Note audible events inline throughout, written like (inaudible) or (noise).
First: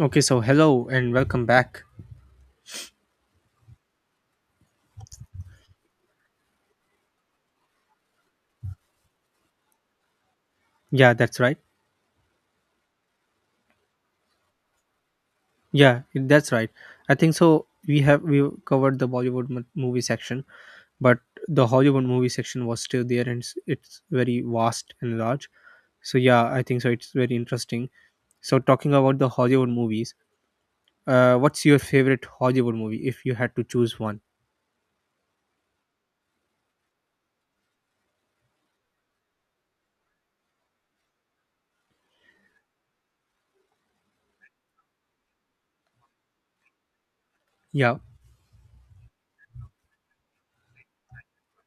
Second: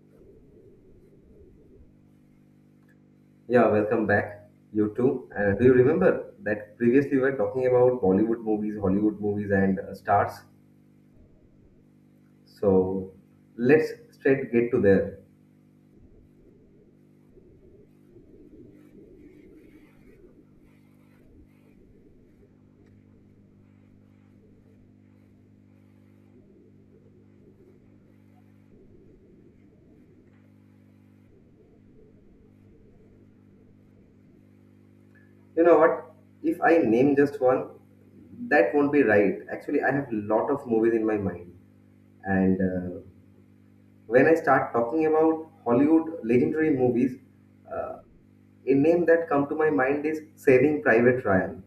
Okay, so hello and welcome back. Yeah, welcome back. You too. Do you remember that previously we were talking about Bollywood movies, Hollywood movies, and stars? Yeah, that's right. So let's straight get to there. Yeah, that's right. I think so. We covered the Bollywood movie section, but the Hollywood movie section was still there, and it's very vast and large. So yeah, I think so. It's very interesting. So talking about the Hollywood movies, what's your favorite Hollywood movie if you had to choose one? You know what? If I name just one, that won't be right. Actually, I have a lot of movies in my mind, and when I start talking about Hollywood legendary movies, Yeah. uh, a name that come to my mind is Saving Private Ryan.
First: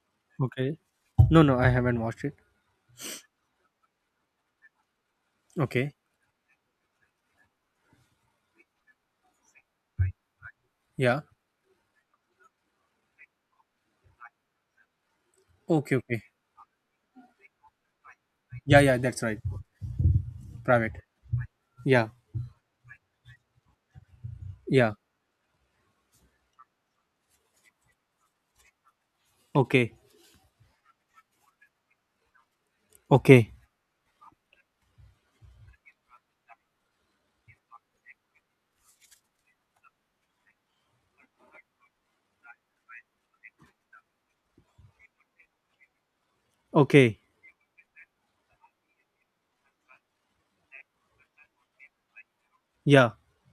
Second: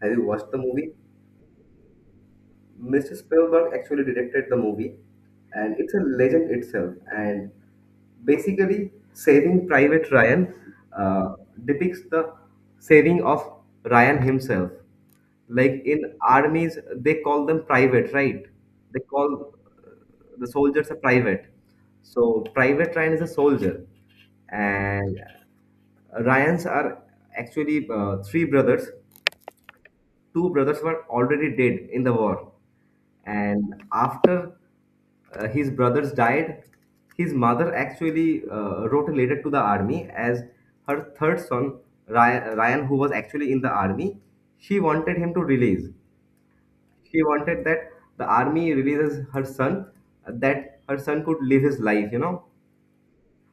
Have you watched the Okay. movie? No, no, I haven't watched it. Mr. Spielberg actually directed the movie, and Okay. it's a legend itself. And basically, Saving Private Ryan Yeah. uh, depicts the saving of Ryan himself. Like Okay. in Okay. armies, they call them private, right? Yeah. Yeah. They That's right. call uh, the soldiers Private. a private. Yeah. So, Private Ryan is a soldier, Yeah. and Ryans are actually three brothers, Okay. two brothers were already dead in the war. Okay. And after his brothers died, his mother actually wrote a letter to the army as her third son, Ryan, who was actually in the army, she wanted him to release. Okay. She wanted that the army releases her son, that her son could live his life, you know. Yeah.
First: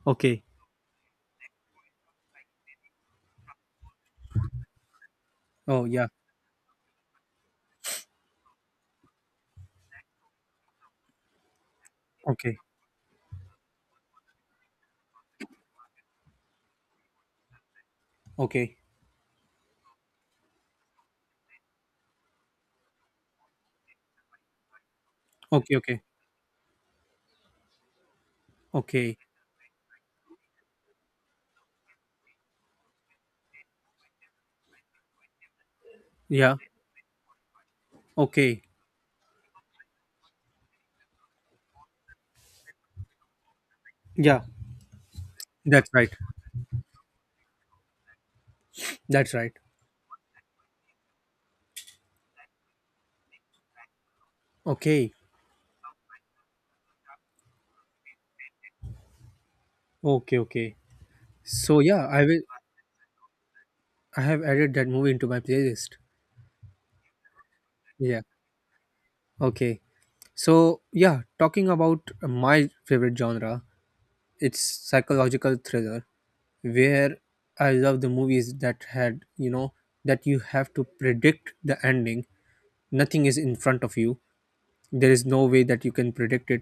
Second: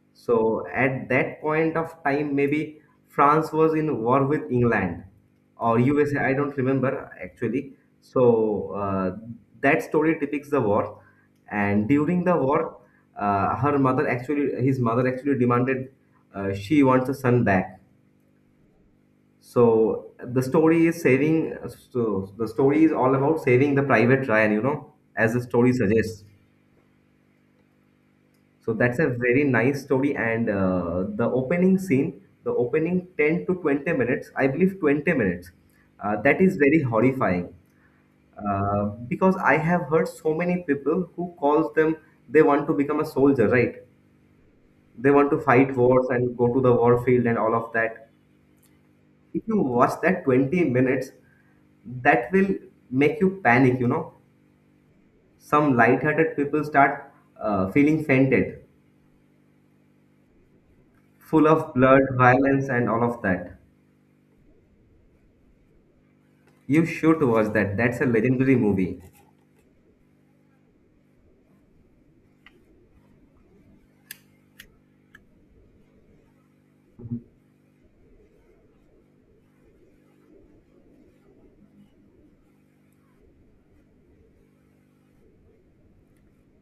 Okay. So at that point of time, maybe France was in war with England or Oh yeah. USA. I don't remember actually. So that story depicts the war, and during the Okay. war, his mother actually demanded, she wants a son back. Okay. So the story is saving. So the story is all about saving the private Ryan, you know, as the story Okay. Okay. suggests. So that's a Okay. very nice story. And the opening scene, the opening 10 to 20 minutes, I believe 20 minutes, that Yeah. is very horrifying. Okay. Because I have heard so many people who calls them, they want to become a soldier, right? Yeah. They want to fight That's wars right. and go to the warfield and all of that. That's If right. you watch that 20 minutes, that will make you panic, you know. Okay. Some light-hearted people start feeling fainted, Okay. Okay. full of So blood, yeah, I will. violence, and all of that. I have added that movie into my playlist. You should watch that. That's a Yeah. legendary movie. Okay. So yeah, talking about my favorite genre, it's psychological thriller, where I love the movies that had that you have to predict the ending. Nothing is in front of you, there is no way that you can predict it,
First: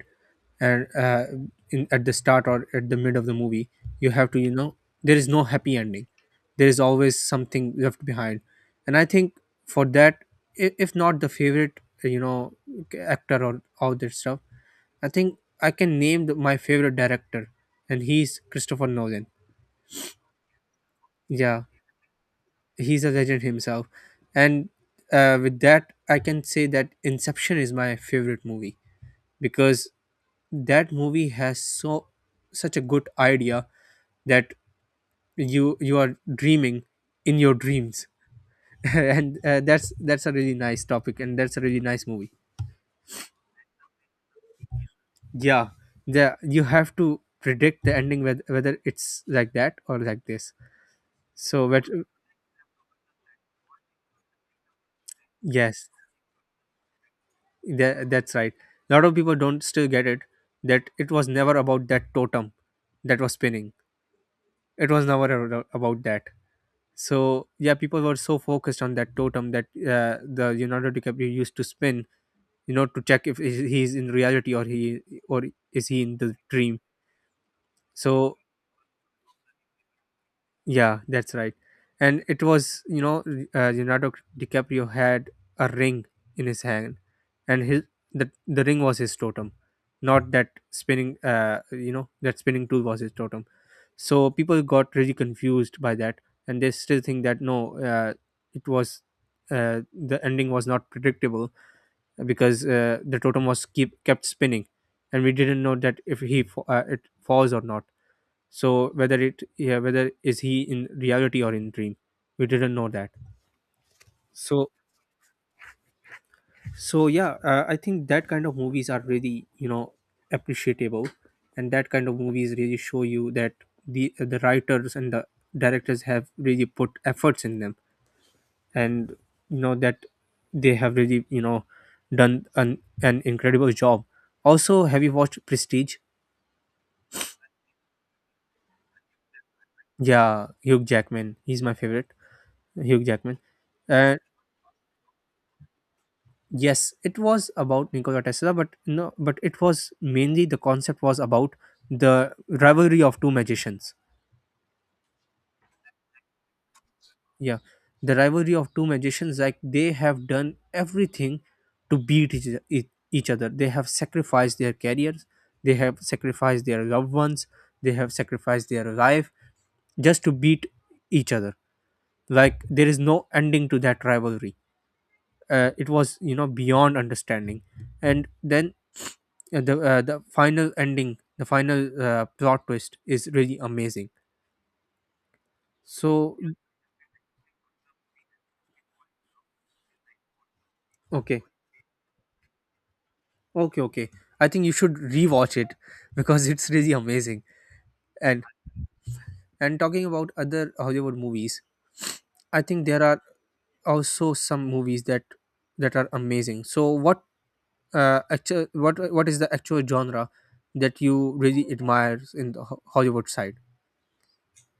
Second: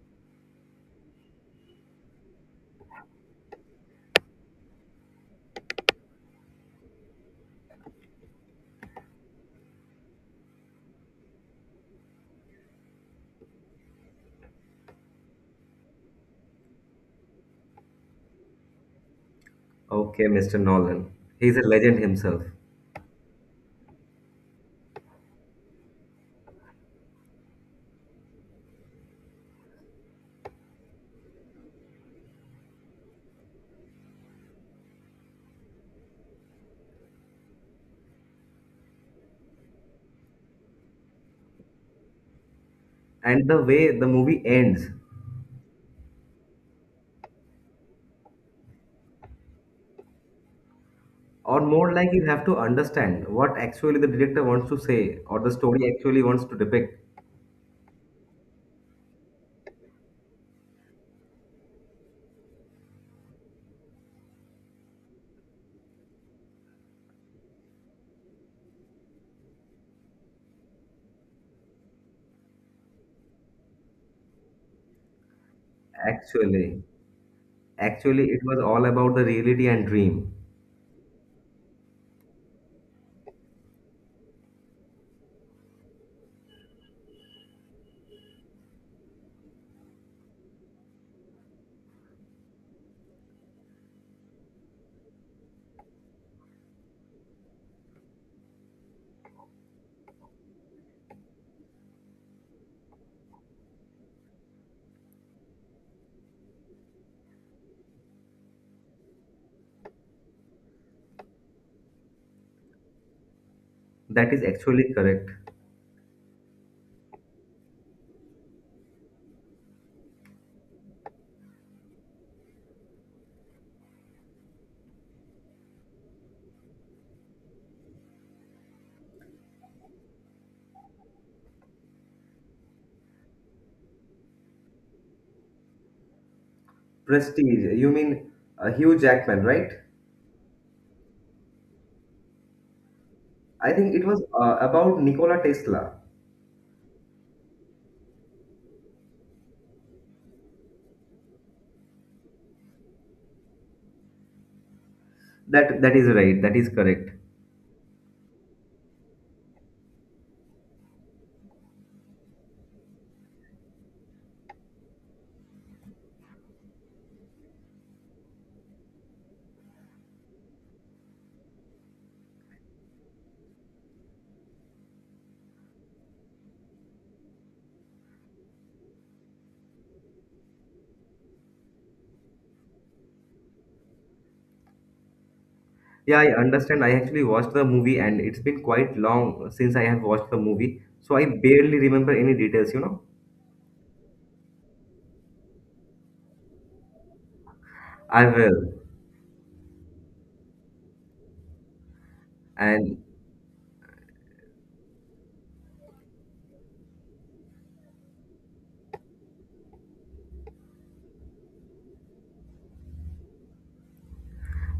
and at the start or at the mid of the movie you have to, there is no happy ending, there is always something left behind. And I think for that, if not the favorite, actor or all that stuff, I think I can name my favorite director, and he's Christopher Nolan. Okay, Mr. Nolan. He's a Yeah, legend himself. he's a legend himself. And with that I can say that Inception is my favorite movie, because that movie has such a good idea that you are dreaming in your dreams. (laughs) And that's a really nice topic, and that's a really nice movie. And the way the movie ends, Yeah, you have to predict the ending whether it's like that or like this. or So but more like you have to understand what actually the director wants to say or the yes, story actually wants to depict. That's right. A lot of people don't still get it, that it was never about that totem that was spinning. It was never about that. So yeah, people were so focused on that totem that the Leonardo DiCaprio used to spin, to check if he's in reality, or is he in the dream. Actually, actually, So it was all about the reality and dream. yeah, that's right. And it was, Leonardo DiCaprio had a ring in his hand, and the ring was his totem, not that spinning, that spinning tool was his totem. So people got really confused by that, and they still think that, no, it was, the ending was not predictable, because the totem was keep kept spinning, and we didn't know that if he it falls or not. So whether it yeah, whether is he in reality or in dream, we didn't know that. That is so actually correct. So yeah, I think that kind of movies are really, appreciable, and that kind of movies really show you that the writers and the directors have really put efforts in them, and you know that they have really done an incredible job. Also, have you watched Prestige? Prestige. You mean Hugh Jackman, right? Yeah, Hugh Jackman. He's my favorite. Hugh Jackman. I think it Uh, was about Nikola Tesla. yes, it was about Nikola Tesla, but no, but it was mainly, the concept was about the rivalry of two magicians. That is right. That is correct. Yeah, the rivalry of two magicians. Like they have done everything to beat each other. They have sacrificed their careers, they have sacrificed their loved ones, they have sacrificed their life, just to beat each other. Like there is no ending to that rivalry. It was, beyond understanding. And then the final ending the final plot twist is really amazing. Yeah, I So, Mm. understand. I actually watched the movie and it's been quite long since I have watched the movie. So I Okay, barely remember any details, you know. okay, okay. I think you should rewatch it, (laughs) because it's really amazing. I And will. Talking about other Hollywood movies, I think And there are also some movies that are amazing. So what is the actual genre that you really admire in the Hollywood side?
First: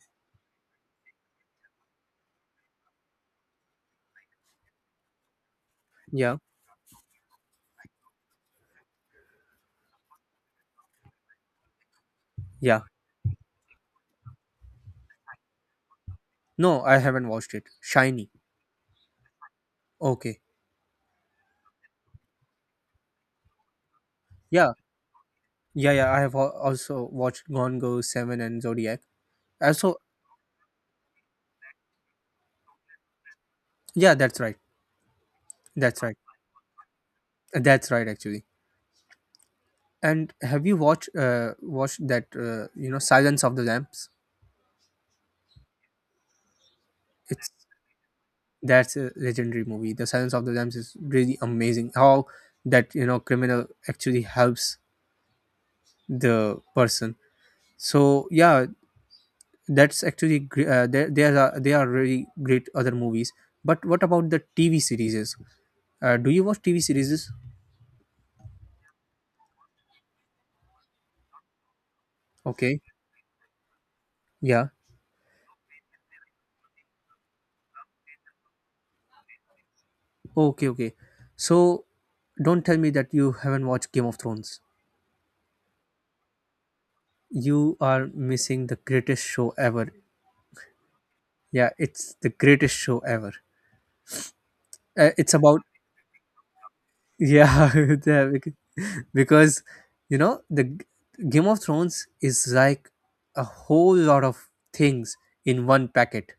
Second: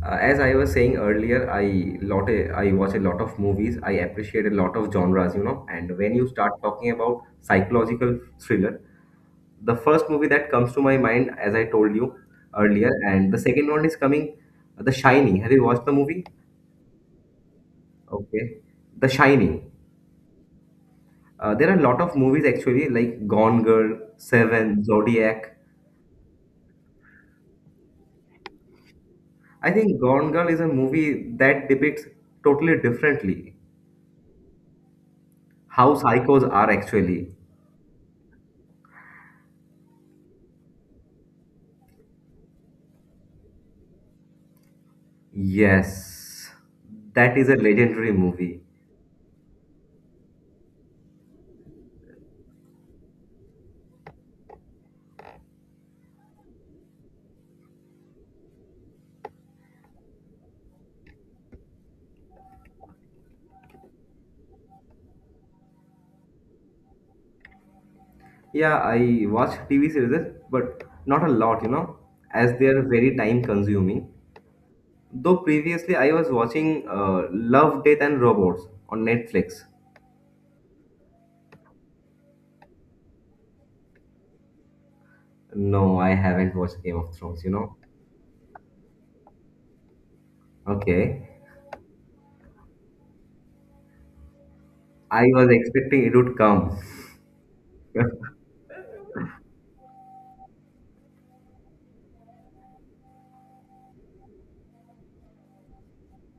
as I was saying earlier, I watch a lot of movies. I appreciate a lot of genres, you know. And when you Yeah. start talking about psychological thriller, the first movie that comes to my mind, as I told you Yeah. earlier, and the second one is coming, The Shining. Have you watched the movie? No, I haven't watched it, Shiny. Okay. The Shining. Okay. There are a lot of movies actually, like Gone Girl, yeah Seven, Zodiac. Yeah, yeah, I have also watched Gone Girl, 7, and Zodiac. I So, think Gone Girl is a movie that depicts totally differently yeah, that's right. how That's right. psychos are actually. That's right, actually. And have you watched that, Silence of the Lambs? Yes, that is It's a legendary movie. That's a legendary movie. The Silence of the Lambs is really amazing, how that, criminal actually helps the person. So yeah, that's actually there there are they are really great. Other movies. But what about the TV series? Do you watch TV series? Yeah, I watch TV series, but not a lot, you know, as they are Okay. very time consuming. Yeah. Though previously I was watching Love, Death, and Robots on Netflix. Okay, okay. So don't tell me that you haven't watched Game of Thrones. No, I haven't watched Game of Thrones, you know. You are missing the greatest show ever. Okay. Yeah, it's the greatest show ever. I It's was about, expecting it would come. yeah, (laughs) yeah. (laughs) Because, you know, the Game of Thrones is like a whole lot of things in one packet.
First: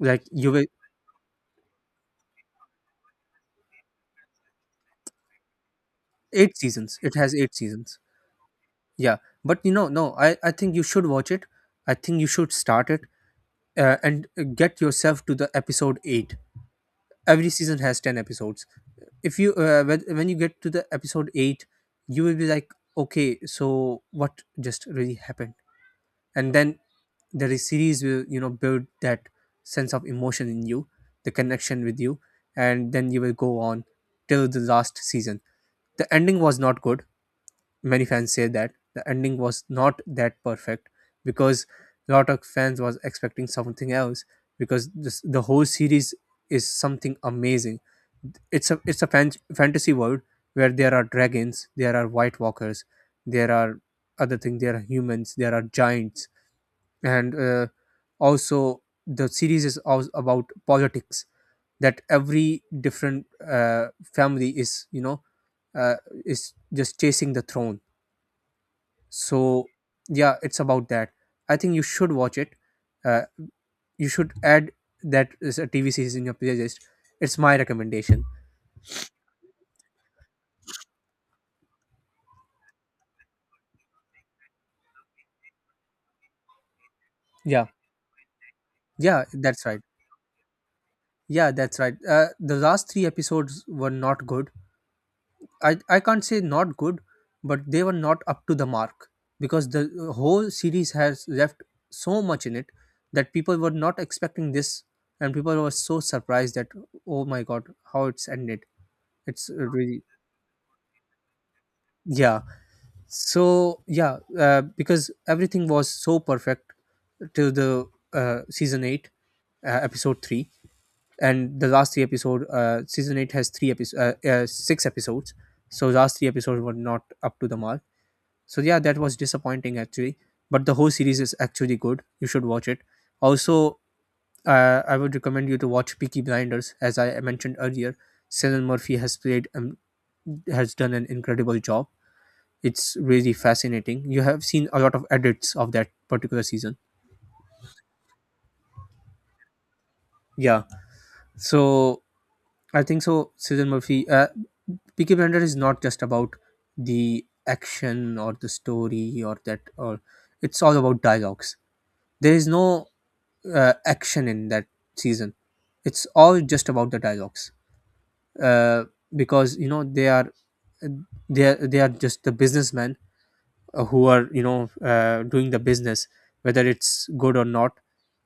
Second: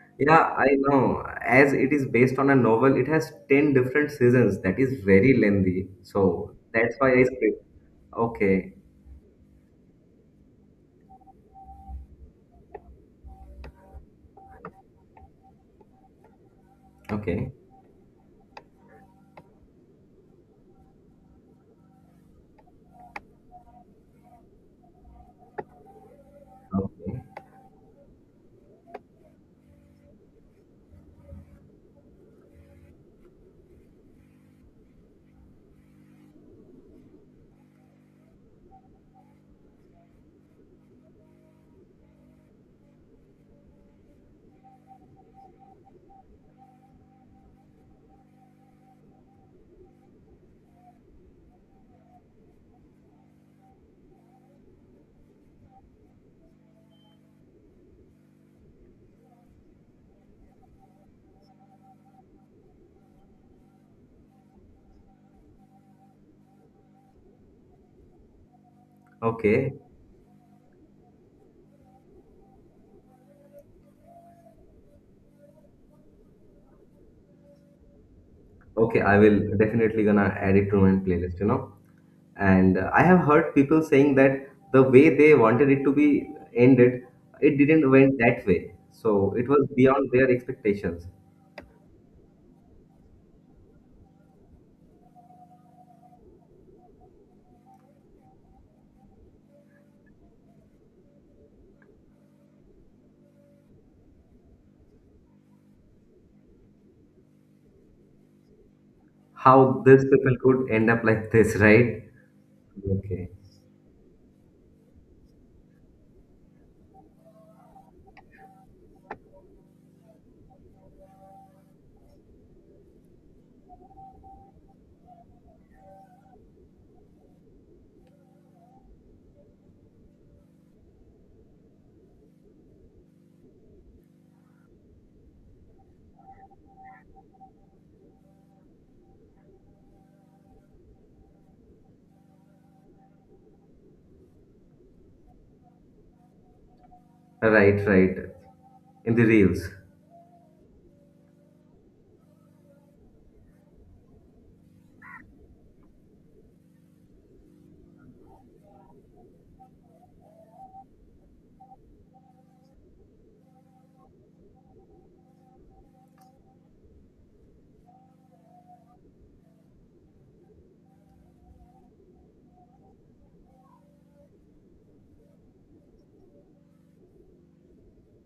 Like you Yeah, will. I know. As it is based on a novel, it has 10 different seasons. That is very lengthy. So Eight that's seasons. why It I has eight script. seasons. Okay, Yeah, but, you know, no, I think you should watch it. I think you should start it, and get yourself to the episode 8. Every okay, season has 10 episodes. If you uh, when when you get to the episode 8, you will be like, okay, so what just really happened. And then okay, the series will, build that sense of emotion in you, the connection with you, and then you will go on till the last season. The ending was not good, many fans say that the ending was not that perfect, because a lot of fans was expecting something else, because the whole series is something amazing. It's a fantasy world, where there are dragons, there are white walkers, there are other things, there are humans, there are giants. And also, the series is also about politics, that every different uh, family is you know uh, is just chasing the throne. So okay, yeah, it's about that. I think you should watch it. uh, you should add that, is a TV series, in your playlist. It's my recommendation. okay. I will definitely gonna add it to my playlist, you know. And I have heard people saying that the way they wanted it to be ended, it Yeah. didn't went that way. Yeah, So it that's was right. beyond their expectations. Yeah, that's right. The last three episodes were not good. I can't say not good, but they were not up to the mark, because the whole series has left so much in it, that people were not expecting this. And people were so surprised that, oh my god, how it's ended. It's How these really. people could end up like this, (laughs) right? Yeah, Okay. so yeah, because everything was so perfect till the season 8, episode 3. And the last three episode season 8 has three episodes six episodes. So last three episodes were not up to the mark. So yeah, that was disappointing, actually. But the whole series is actually good, you should watch it. Also, I would recommend you to watch Peaky Blinders, as I mentioned earlier. Cillian Murphy has played has done an incredible job. It's really fascinating. You have seen a lot of edits of that particular season. Right, right. In the reels. Yeah. So I think so, Susan Murphy, Peaky Blender is not just about the action or the story, or that, or, it's all about dialogues. There is no action in that season, it's all just about the dialogues. uh, because, they are, they are just the businessmen, who are, doing the business. Whether it's good or not,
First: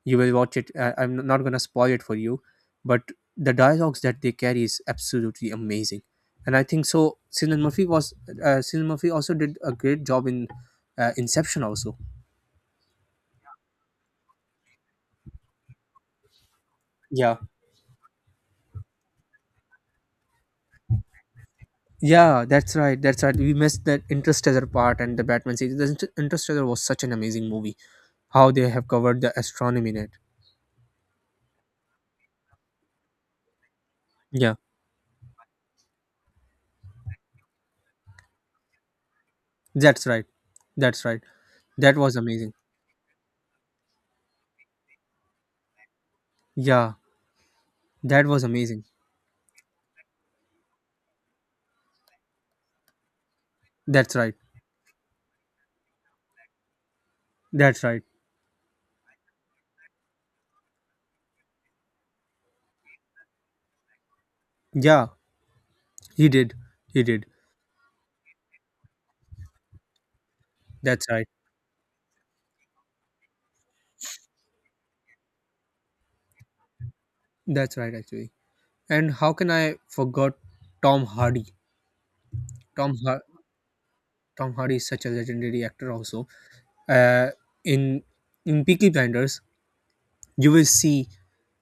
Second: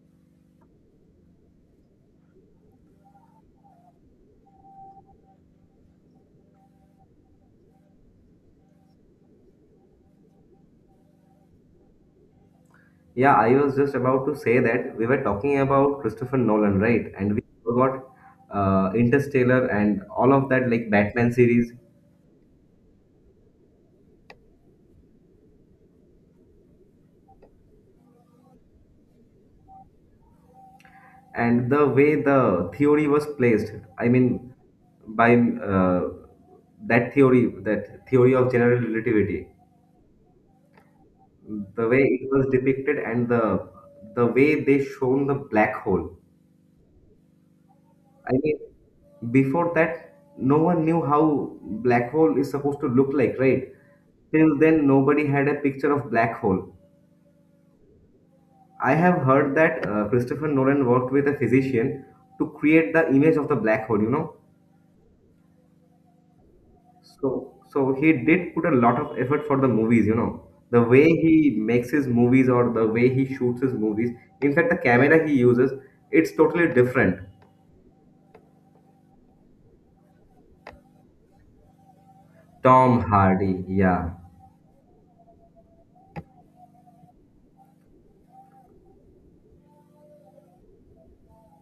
you will watch it. I'm not going to spoil it for you. But the dialogues that they carry is absolutely amazing. And I think so, Cillian Murphy also did a great job in Inception also. Yeah, I was just about to say that we were talking about Christopher Nolan, right? And Yeah. we got Interstellar and all of that, like Batman series, Yeah, that's right. That's right. We missed that Interstellar part, and the Batman series. The Interstellar was such an amazing movie, how they have covered the astronomy in it. and the way the theory was placed. I mean, Yeah, by that theory of general relativity, that's right, that's right. the That way was it was amazing. depicted and the way they shown the black hole. Yeah. That I was mean, amazing. before that, no one knew how black hole is supposed to look like, right? That's right. Till then, nobody had a picture of black hole. That's right. I have heard that Christopher Nolan worked with a physician to create the image of the black hole. You know, Yeah, he did. He did. so he did put a lot of effort for the movies. You know, the way That's right. he makes his movies or the way he shoots his movies. In fact, the camera he uses, it's totally different. That's right, actually. And how can I forgot Tom Hardy? Tom Tom Har- Hardy, yeah. Tom Hardy is such a legendary actor also. Uh in in Peaky Blinders, you will see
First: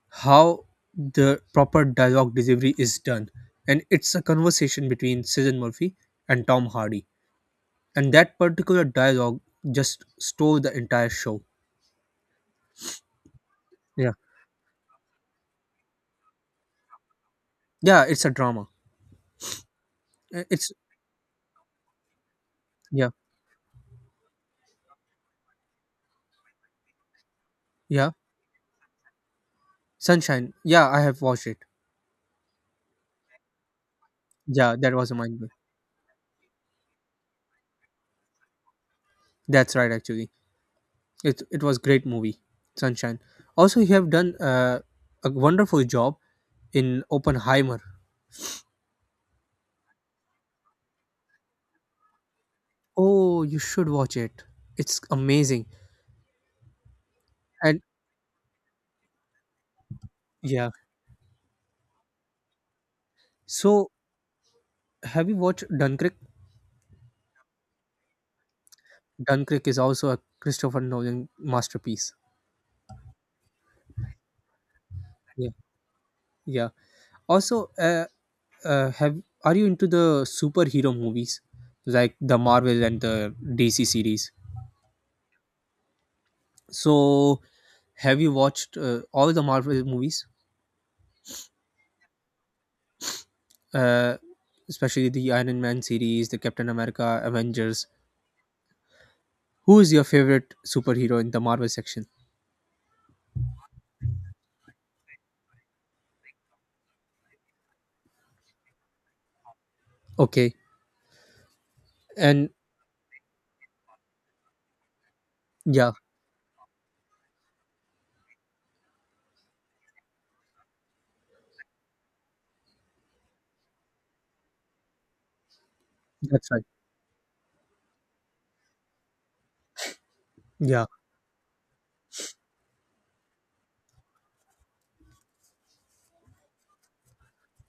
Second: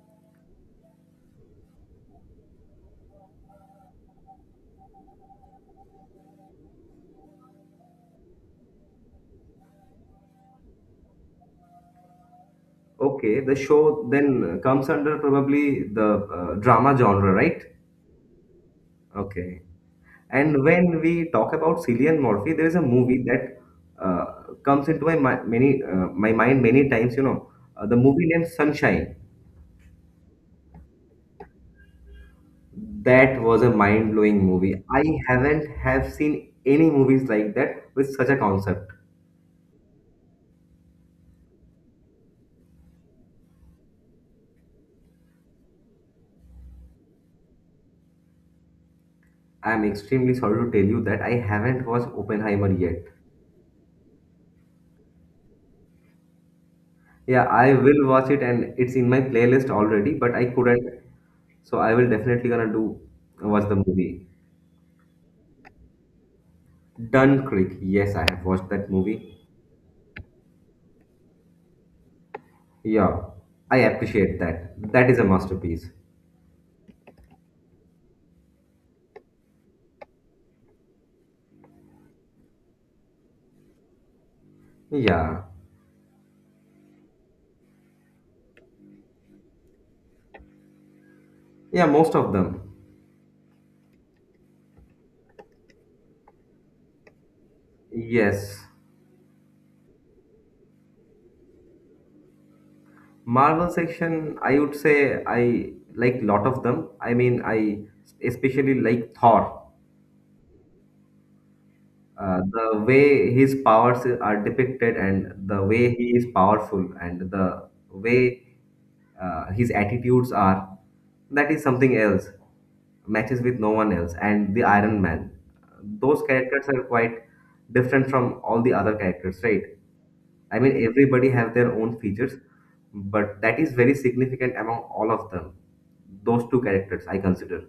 how the proper dialogue delivery is done. And it's a conversation between Cillian Murphy and Tom Hardy. And that particular dialogue just stole the entire show. Okay, the show Yeah. then comes under probably the drama genre, right? Yeah, it's a drama. Okay. And It's when we talk about Cillian Murphy, there is a Yeah. movie that uh, comes into my mi- many my mind many times. You know, the Yeah, movie named Sunshine. Sunshine. Yeah, I have watched it. That was a mind-blowing Yeah, movie. that I was a mind blow. haven't have seen any movies like that with such a concept. That's right, actually. It was great movie, Sunshine. Also, you have done a wonderful job in Oppenheimer. I'm extremely sorry to tell you that I haven't watched Oppenheimer yet. Oh, you should watch it. It's amazing. Yeah, I And will watch it and it's in my playlist already, but I yeah, couldn't. So I will definitely gonna do watch the so movie. have you watched Dunkirk? Dunkirk. Yes, I have watched that movie. Dunkirk is also a Christopher Nolan masterpiece. Yeah, I appreciate that. That is a Yeah, masterpiece. yeah. Also, have are you into the superhero movies, like the Marvel and the DC series? Yeah. So, have you watched all the Marvel movies, Yeah, most of them. uh, especially the Iron Man series, the Captain America, Avengers? Yes. Who is your favorite superhero in the Marvel section? Marvel section, I would say I like lot of them. I mean, I especially like Thor. Okay, and The way his powers are depicted and the way yeah, he is powerful and the way his attitudes are, that is something else, matches with no one else. And the Iron Man, those that's right. characters are quite different from all the other characters, right? I mean, Yeah, everybody have their own features, but that is very significant among all of them. Those two characters I consider.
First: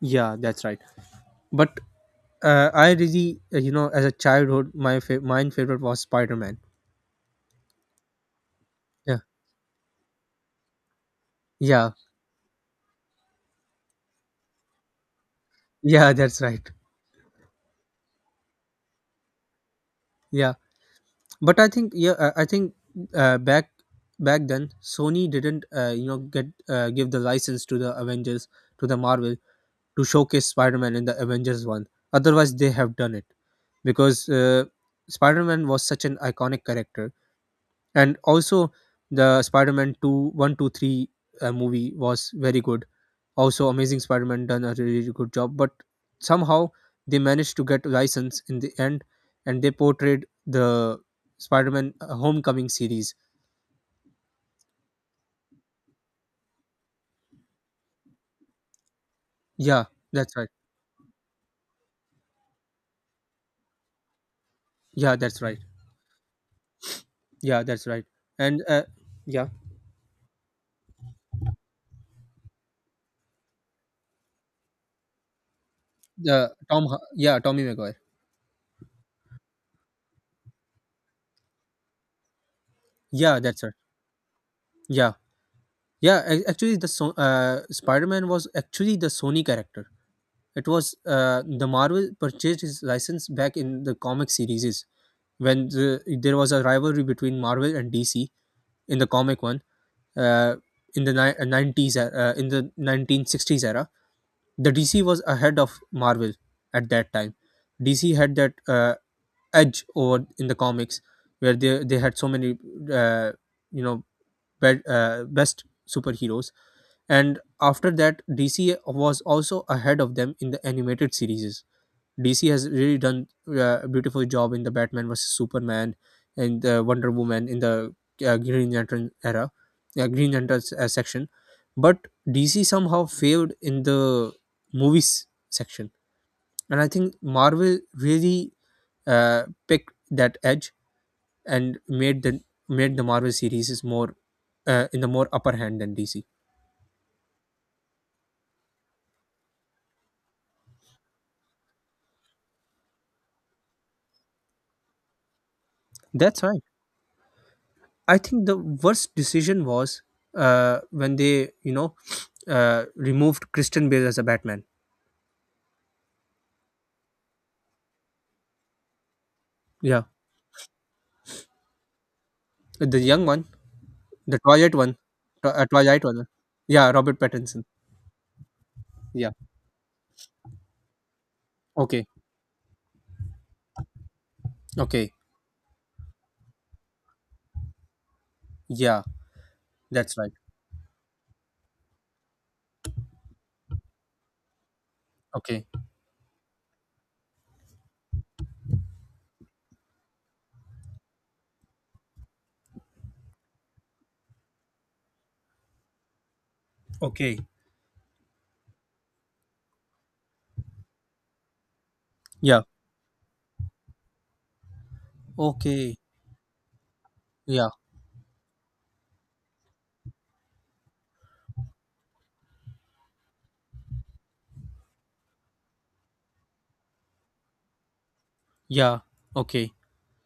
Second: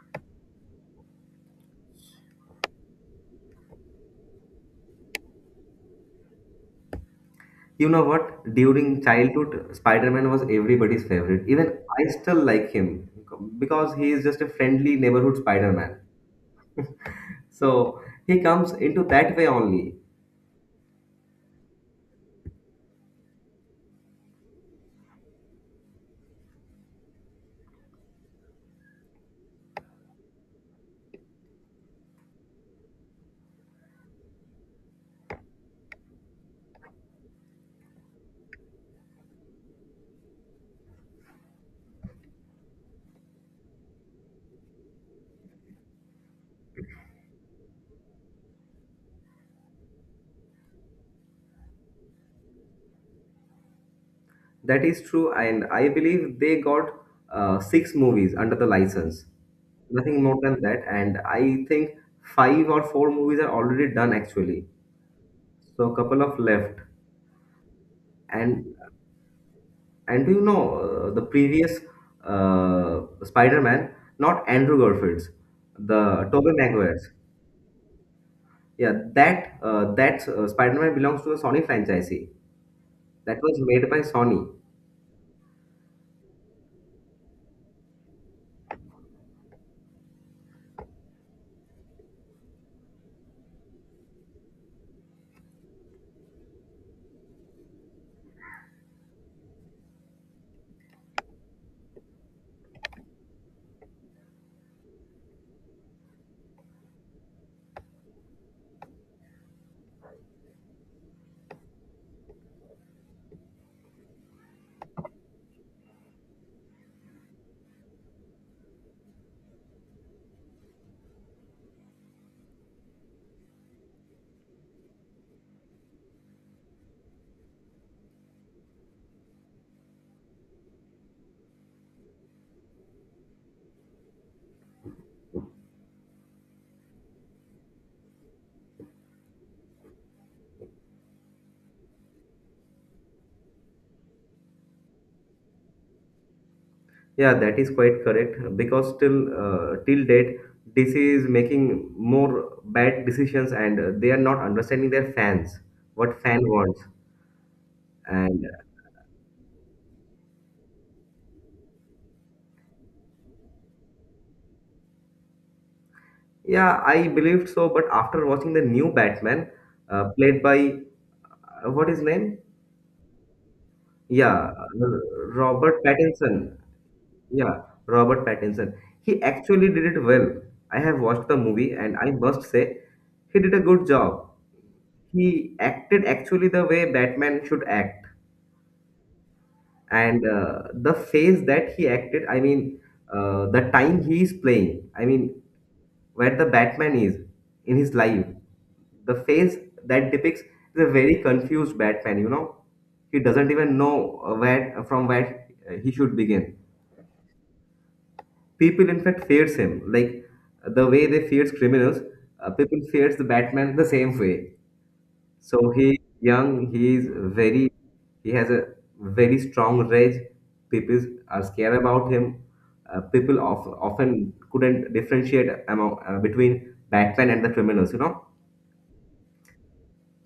yeah, that's right. But I really, as a childhood, mine favorite was Spider Man. You know what, during Yeah, childhood Spider-Man was everybody's favorite, even yeah, I still like him, because he is just a friendly neighborhood Spider-Man. yeah, (laughs) that's right. So he comes into that way only. Yeah, but I think uh, back back then Sony didn't, you know get give the license to the Avengers, to the Marvel, to showcase Spider-Man in the Avengers one. Otherwise they have done it, because Spider-Man was such an iconic character. And also the Spider-Man 2 1, 2, 3 movie was very good. Also, Amazing Spider-Man done a really really good job, but somehow they managed to get license in the end, and they portrayed the Spider-Man Homecoming series. That is true, and I believe they got six movies under the license, Yeah, nothing that's more right. than that. And I think five or four movies are already done actually, Yeah, that's right. so a couple of left. Yeah, that's right. and And uh, yeah, and do you know the previous Spider-Man, not Andrew Garfield's, the Tobey the Maguire's. Tommy Maguire. Yeah, that Spider-Man belongs to the Sony franchisee. That Yeah, was that's right. made by Sony. Yeah, yeah, actually, the Spider-Man was actually the Sony character. It was, the Marvel purchased his license back in the comic series, when there was a rivalry between Marvel and DC in the comic one. Uh, in the 90s, in the 1960s era, the DC was ahead of Marvel at that time. DC had that edge over in the comics, where they had so many, uh, you know best superheroes. And after that, DC was also ahead of them in the animated series. DC has really done a beautiful job in the Batman versus Superman and the Wonder Woman, in the Green Lantern era, Green Lantern section. But DC somehow failed in the movies section, and I think Marvel really uh, picked that edge and made the Marvel series is more, in the more upper hand than DC. Yeah, that is quite correct because till date, DC is making more bad decisions and they are not understanding their fans, what fan That's right. wants. I And think the worst decision was, when they, removed Christian Bale as a Batman. yeah, I believed so, but after watching the new Batman, Yeah, played by what is name? the young one, the Yeah, Twilight one, tw- uh, Robert Twilight one. uh, Pattinson. Yeah, Robert Yeah, Pattinson. Robert Pattinson. He Yeah. actually did it well. I have watched the movie and Okay. I must say he did a good job. Okay. He acted actually the way Batman should act, Yeah, that's and right. The phase that he acted, I mean, the time he is playing, I mean, Okay. where the Batman is in his life, the phase that depicts the very confused Batman. You know, he doesn't even know where from where he should begin. Okay. People, in fact, fears him like the way they fears criminals. Yeah. People fears the Batman the same way. So Okay. he young, he is Yeah. very, he has a very strong rage. People are scared about him. People often couldn't differentiate among between Batman and the criminals, you know. Yeah. Okay.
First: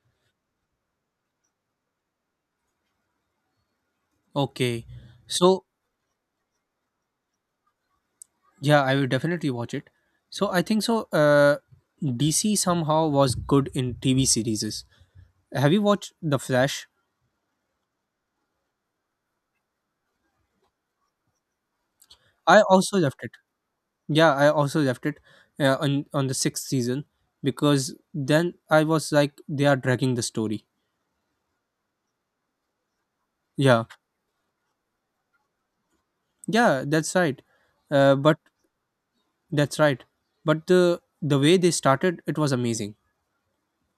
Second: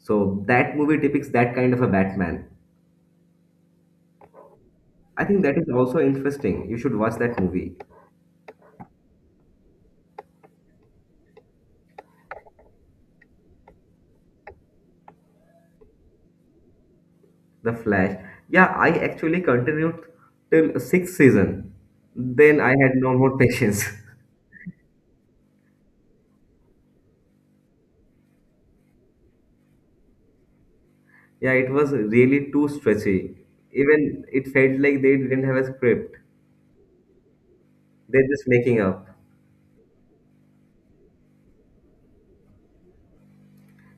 So that movie depicts that kind of a Batman. Okay. I think that So is also interesting. You should watch that movie. yeah, I will definitely watch it. So I think so. DC somehow was good in TV series. Have you watched The Flash? The Flash. Yeah, I actually continued till sixth season. Then I I had also no left it. more patience. (laughs) Yeah, I also left it, on the sixth season, because then I was like, they are dragging the story. Yeah, it was really too stretchy. Yeah, Even it felt like they didn't have a script. yeah, that's right. They're But just making up. that's right. But the way they started, it was amazing.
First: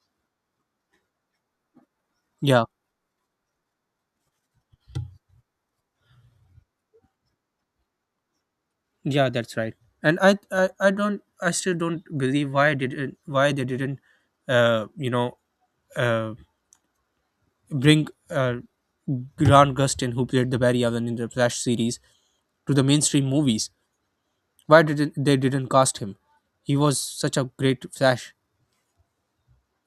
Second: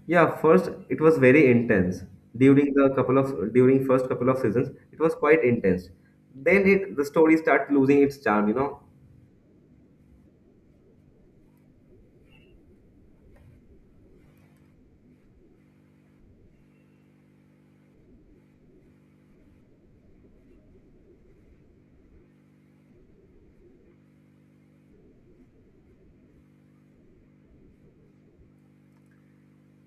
Yeah, first it was very intense. Yeah, During first couple of seasons, it was quite intense. Then it the story starts losing its charm, you know. yeah, that's right. And I still don't believe why did not why they didn't, uh, you know uh, bring, Grant Gustin, who played the Barry Allen in the Flash series, to the mainstream movies. Why they didn't cast him? He was such a great Flash.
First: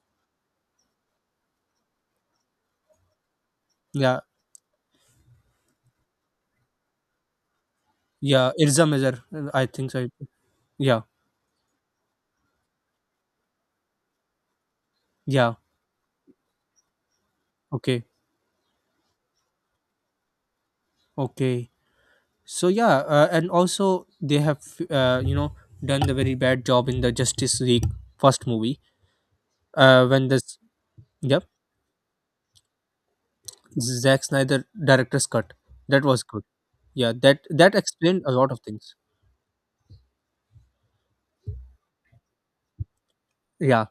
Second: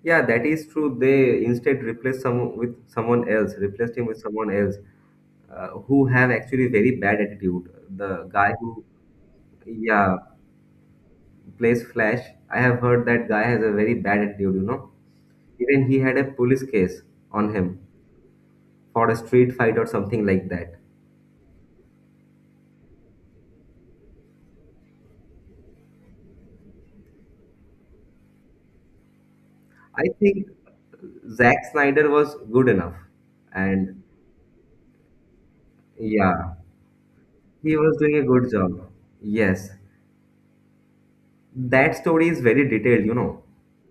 Yeah, that is true. They instead replaced him with Yeah, someone else, who have actually very bad attitude. The yeah. guy who, Irza Mizar, I think so. yeah, Yeah, plays Flash. I have heard that guy has a very bad attitude, you know. yeah. Even he had a police case on him Okay, for a street fight or something like that. okay. So yeah, and also they have, uh, you know done the very bad job in the Justice League first movie. I When think this, yep, Zack Snyder was good enough. And Zack Snyder director's cut. That was good. yeah, Yeah, that he was doing a explained a good lot of job. things. Yes. That story is very detailed, you know, Yeah,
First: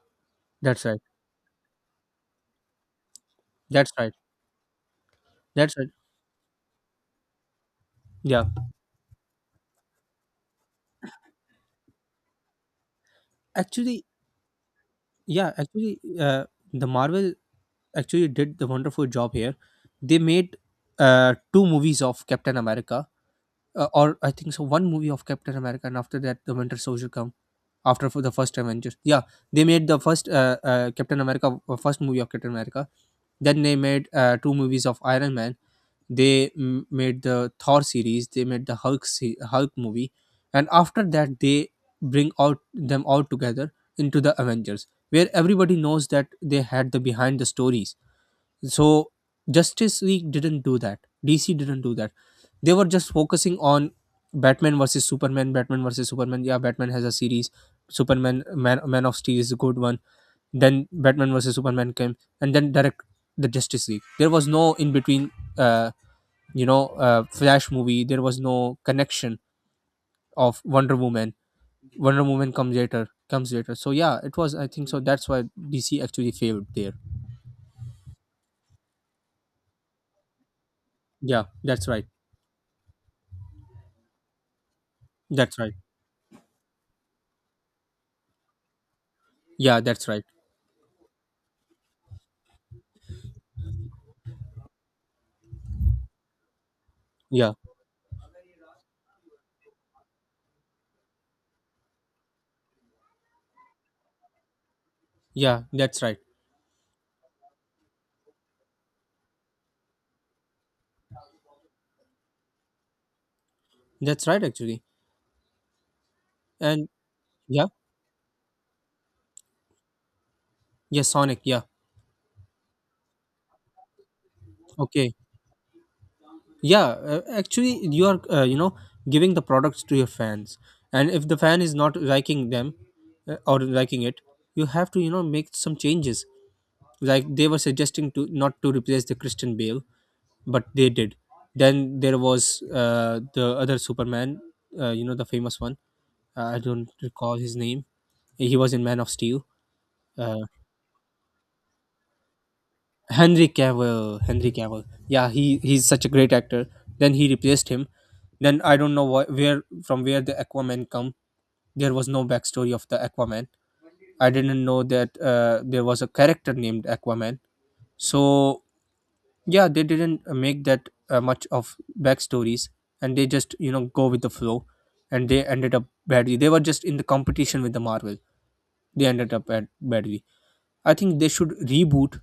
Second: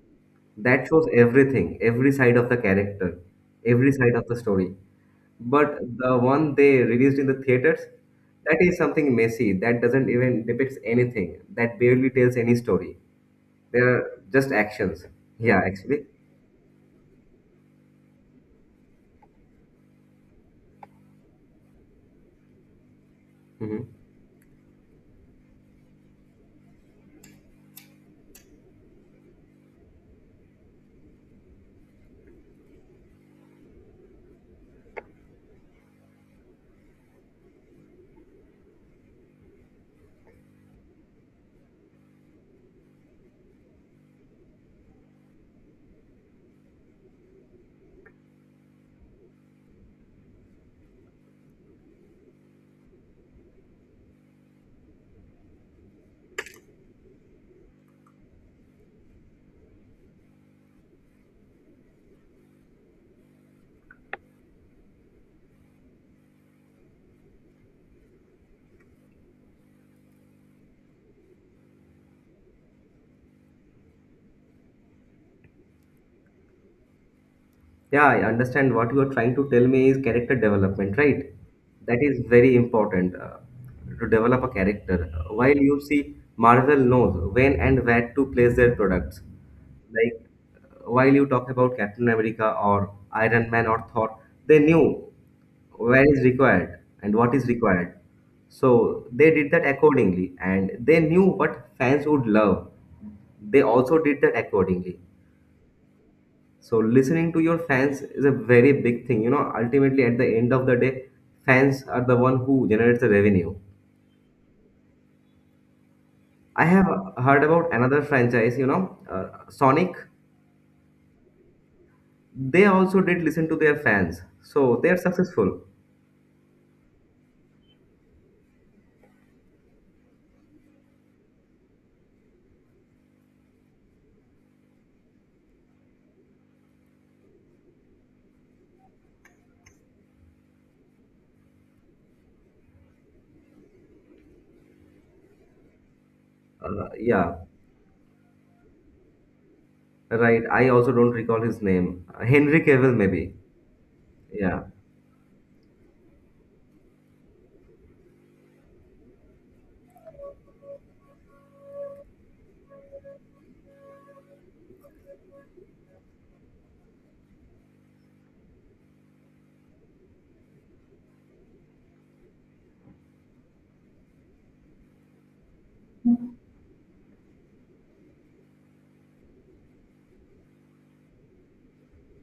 that's that right. shows everything, every side of the character, every That's right. side of the story, but That's right. the one they released in the theaters, Yeah. that is something messy, that doesn't even depicts anything, that barely tells any story, they are Actually, just actions, yeah, yeah actually, actually. uh, the Marvel actually did the wonderful job here. They made two movies of Captain America, Mhm. Or I think so, one movie of Captain America, and after that, the Winter Soldier come after for the first Avengers. Yeah, they made the first, Captain America, first movie of Captain America. Then they made two movies of Iron Man. They made the Thor series. They made the Hulk movie, and after that, they bring out them all together into the Avengers, where everybody knows that they had the behind the stories. So Justice League didn't do that. DC didn't do that. They were just focusing on Batman versus Superman, Batman versus Superman. Yeah, Batman has a series. Superman, Man of Steel is a good one. Then Batman versus Superman came and then direct the Justice League. There was no in between, uh Flash movie. There was no connection of Wonder Woman. Wonder Woman comes later. So yeah, it was I think so, that's why DC actually failed there. Yeah, I understand what you are trying to tell me is character development, right? Yeah, that's That right. is very important to develop a character. While That's right. you see, Marvel knows when and where to place their products. Yeah, that's right. Like while you talk about Captain America or Iron Man or Thor, they knew where is required and what is Yeah. required. So they did that accordingly, and they knew what fans would love. They also did that accordingly. Yeah, that's right. So listening to your fans is a very big thing. You know, ultimately at the end of the day, fans are the one who generates the revenue. That's right, actually. I have And heard yeah, about another franchise, Sonic. yeah, Sonic. Yeah, They also did listen to their fans, so they are okay. successful. Yeah, actually, you are, giving the products to your fans, and if the fan is not liking them, or liking it, you have to, make some changes. Like they were suggesting to not to replace the Christian Bale, but they did. Then there was, the other Superman, the famous one. I don't recall Yeah, his name. He was in Man of Steel. right. Uh, I also don't recall his name. Henry Cavill, maybe. Henry Cavill, Henry Yeah. Cavill. Yeah, he's such a great actor. Then he replaced him. Then I don't know why, where from where the Aquaman come. There was no backstory of the Aquaman. I didn't know that, there was a character named Aquaman. So yeah, they didn't make that, much of backstories, and they just, go with the flow, and they ended up badly. They were just in the competition with the Marvel. They ended up badly. I think they should reboot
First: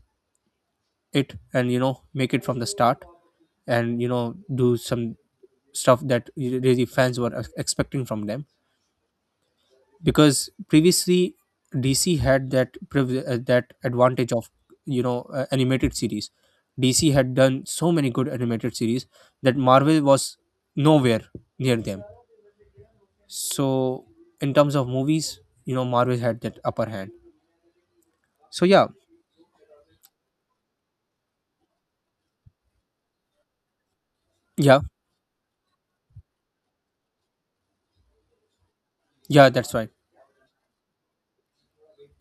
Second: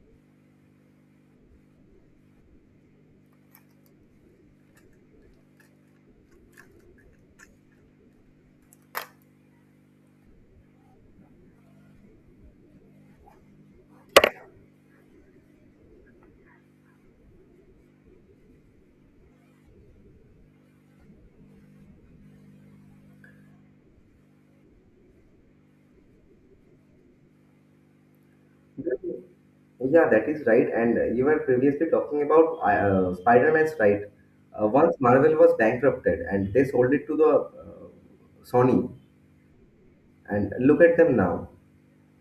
it, and make it from the start, and do some stuff that really fans were expecting from them, because previously DC had that privilege, that advantage of, animated series. DC had done so many good animated series that Marvel was nowhere near them. So in terms of movies, Marvel had that upper hand. So yeah, Yeah, that is right. And you were previously talking about Spider-Man's right. Yeah, Once Marvel was bankrupted and they sold it to the Sony, yeah, that's right. and look at them now.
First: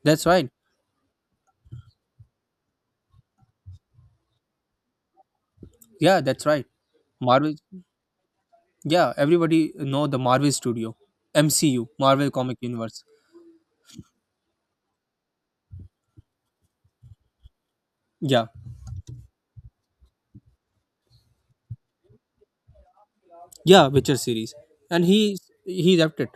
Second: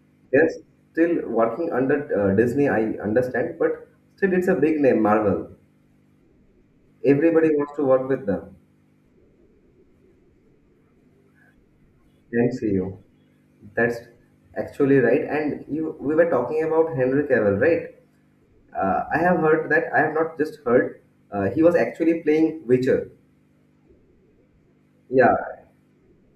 That's They're right. still working under Disney, I understand, but still it's a big name, Marvel. Yeah, that's right. marvel Everybody wants to work with them. Yeah, everybody know the Marvel Studio, MCU, Marvel Comic MCU. Universe. That's actually right. We were talking about Henry Cavill, right? Yeah, I have heard that. I have not just heard. He was actually playing Witcher. yeah, Witcher series, and Yeah. he left it.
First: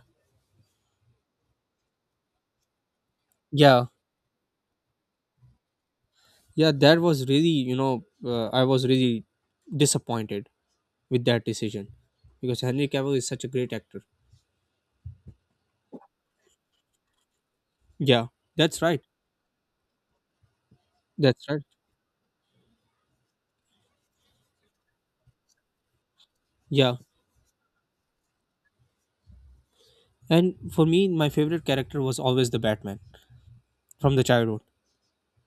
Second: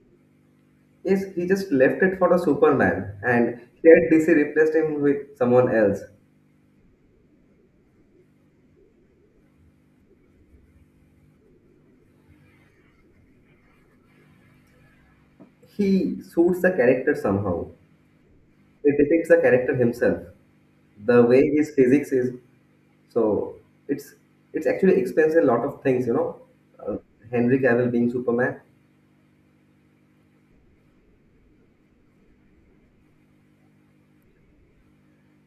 Yes, he just left it for the Superman, and Yeah, here DC replaced him with someone else. yeah, that was really, I was really disappointed with that decision, because Henry Cavill is such a great actor. He suits the character somehow. Yeah, that's He right. depicts the character himself. The way That's right. is physics is so it's it's actually explains a lot of things, you know, uh, Yeah, Henry Cavill being Superman. and for me, my favorite character was always the Batman, from the childhood.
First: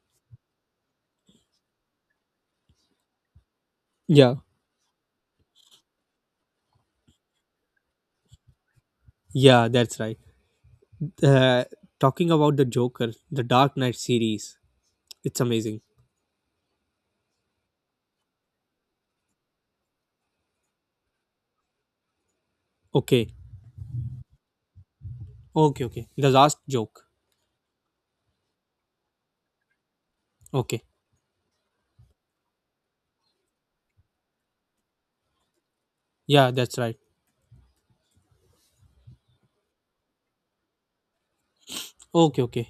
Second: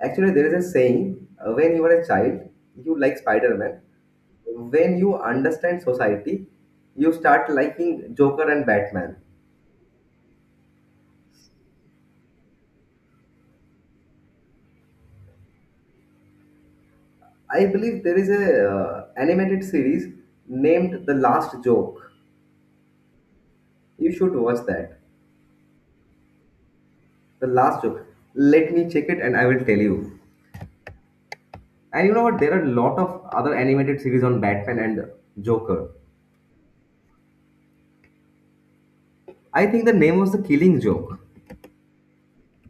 Actually there is a saying, when you are a child you like Spider-Man, Yeah, when you understand society you start liking Joker and Batman. yeah, that's right. Uh, Talking about the Joker, the Dark Knight series, it's amazing. I believe there is a animated series named The Last Joke. Okay, You should watch that. okay, okay. The last joke. The Last Joke. Let me check it and I will tell you. Okay. And you know what? There are a lot of other animated series on Batman and Joker. Yeah, that's right. I think the name was The Killing Joke. Okay, okay.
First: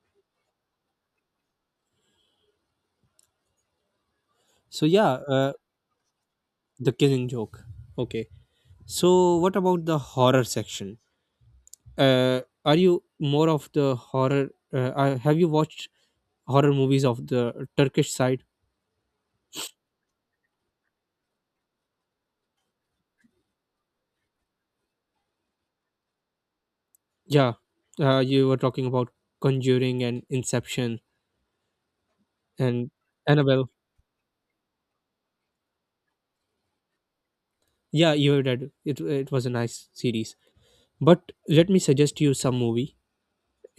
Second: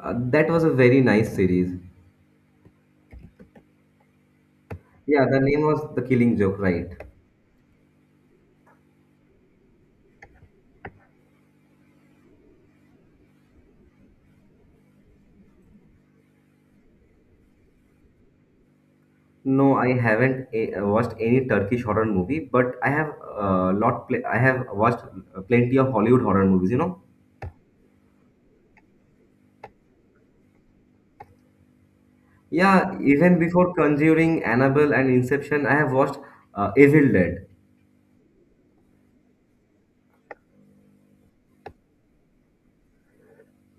That was a very nice series. So yeah, Yeah, the name was The Killing Joke, right? the killing joke. Okay. So what about the horror section? Are you more of the horror? Have you watched horror movies of the Turkish side? No, I haven't watched any Turkish horror movie, but I have I have watched plenty of Hollywood horror movies. You know, Yeah. You were talking about Conjuring and Inception and yeah, even Annabelle. before Conjuring, Annabelle, and Inception, I have watched Evil Dead. Yeah, you were dead. It was a nice series. But let me suggest you some movie,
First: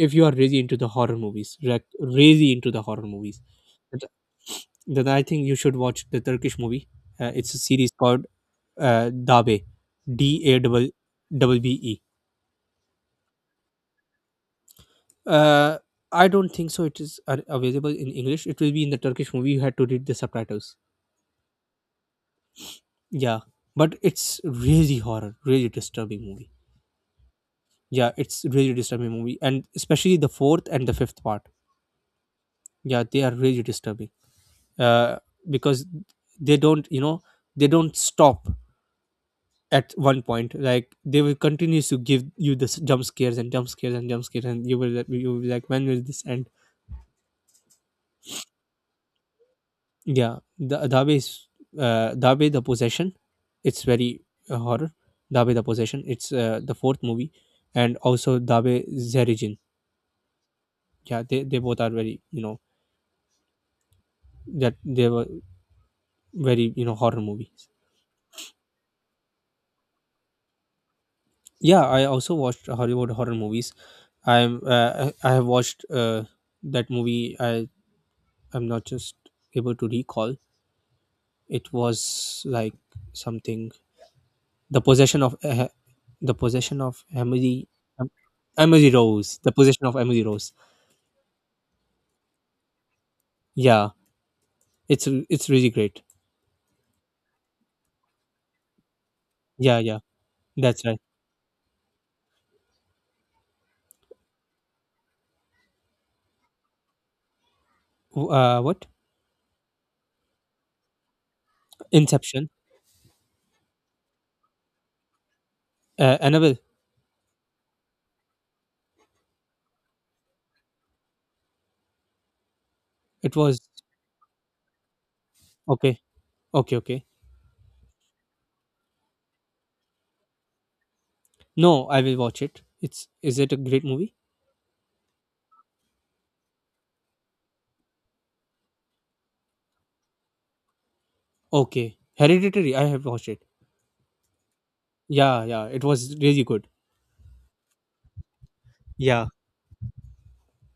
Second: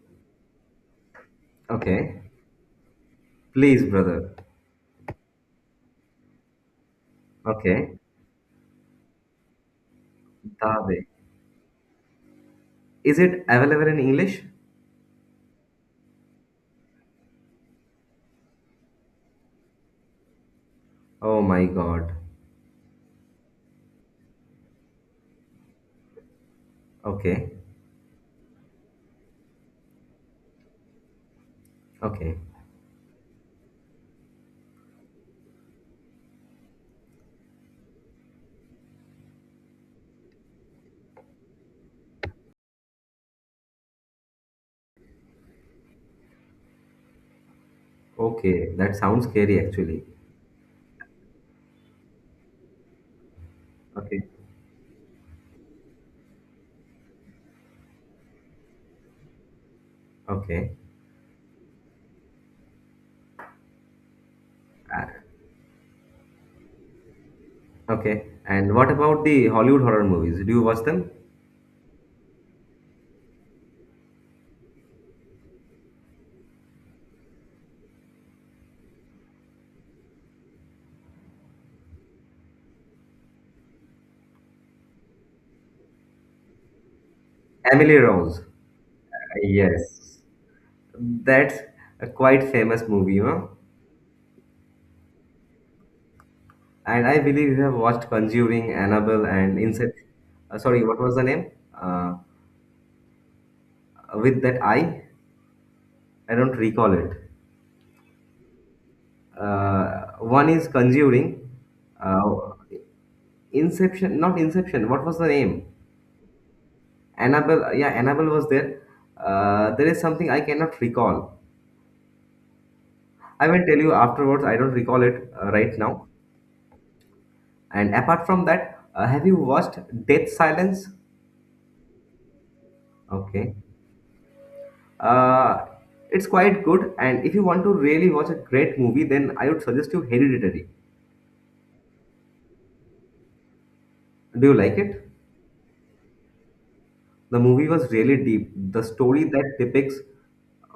if you are really into the horror movies, like Okay, really into the horror movies, please, th- brother. then I think you should watch the Turkish movie. It's a series Okay, called, Dabe, D A double Tabe. double B E. Is it available in English? Uh, I don't think so. It is, available in English. It will be in the Turkish movie. You had to read the subtitles. Oh my God. Yeah, but it's really horror, really disturbing movie. Okay. Yeah, it's really disturbing movie, and especially the fourth and the fifth part. Okay. Yeah, they are really disturbing. uh, because they don't you know they don't stop at one point, like they will continue to give you this jump scares and jump scares and jump scares, and you will be like, when will this end? Okay. That sounds scary, actually. Yeah, the Dabe is, Dabe the Possession, it's very, Okay. Horror. Dabe the Possession, it's, the fourth movie. And also Dabe Zerijin. Okay. Yeah, they both are very, that Uh, they were very, horror movies. okay. And what about the Hollywood horror movies? Do you watch them? Yeah, I also watched Hollywood horror movies. I have watched, that movie. I'm not just able to recall. It was like something, the possession of uh, the possession of Emily Em- Rose. Emily Rose. The possession of Yes. Emily Rose. That's a quite famous movie, you know. Yeah, it's really great. And I believe you have watched Conjuring, Annabelle, and Yeah, yeah, Inception. Sorry, that's what right. was the name? Uh, with that I? I don't recall it. What One is Conjuring. Inception? Uh, Inception, not Inception. What was the name? Annabelle. Annabelle, yeah, Annabelle was there. There is something I cannot recall. It I was will tell you afterwards. I don't recall it right okay, now. okay, okay. And apart from that, have you watched Death Silence? No, I will watch it. It's Is it Okay. a great movie? Uh, it's quite good. And if you want to really watch a great movie, then I would suggest you Hereditary. Okay. Hereditary, I have watched it. Do you like it? Yeah, yeah, it was really good. The movie was really deep. The story Yeah, that depicts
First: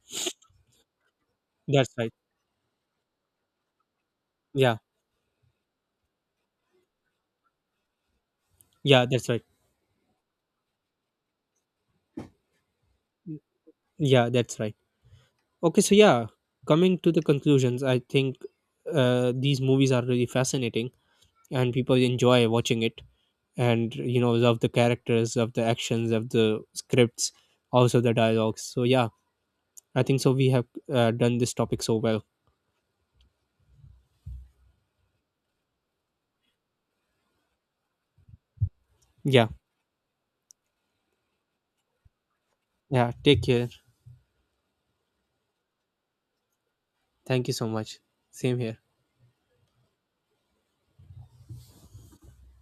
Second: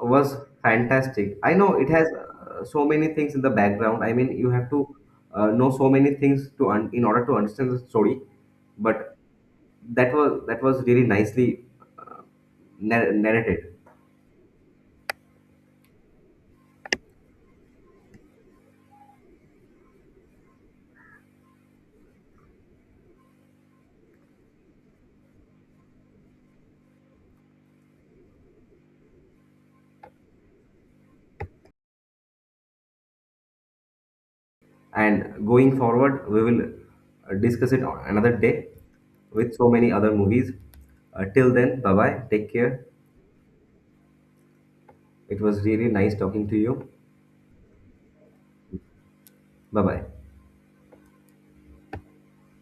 was fantastic. I know it that's has right. So many things in the background. I mean, you have Yeah, to know so many things to in order to understand the story, yeah, but that's right. that was really nicely uh, narrated. Yeah, that's right. Okay, so yeah, coming to the conclusions, I think, these movies are really fascinating, and people enjoy watching it, and love the characters, of the actions, of the scripts, also the dialogues. So yeah, I think so we have, done this topic so well. And going forward, we will discuss it on another day Yeah, with so many other movies. Till then, bye bye. Take care. yeah, take care. It was really nice talking to you. Thank you so much. Same here. Bye bye.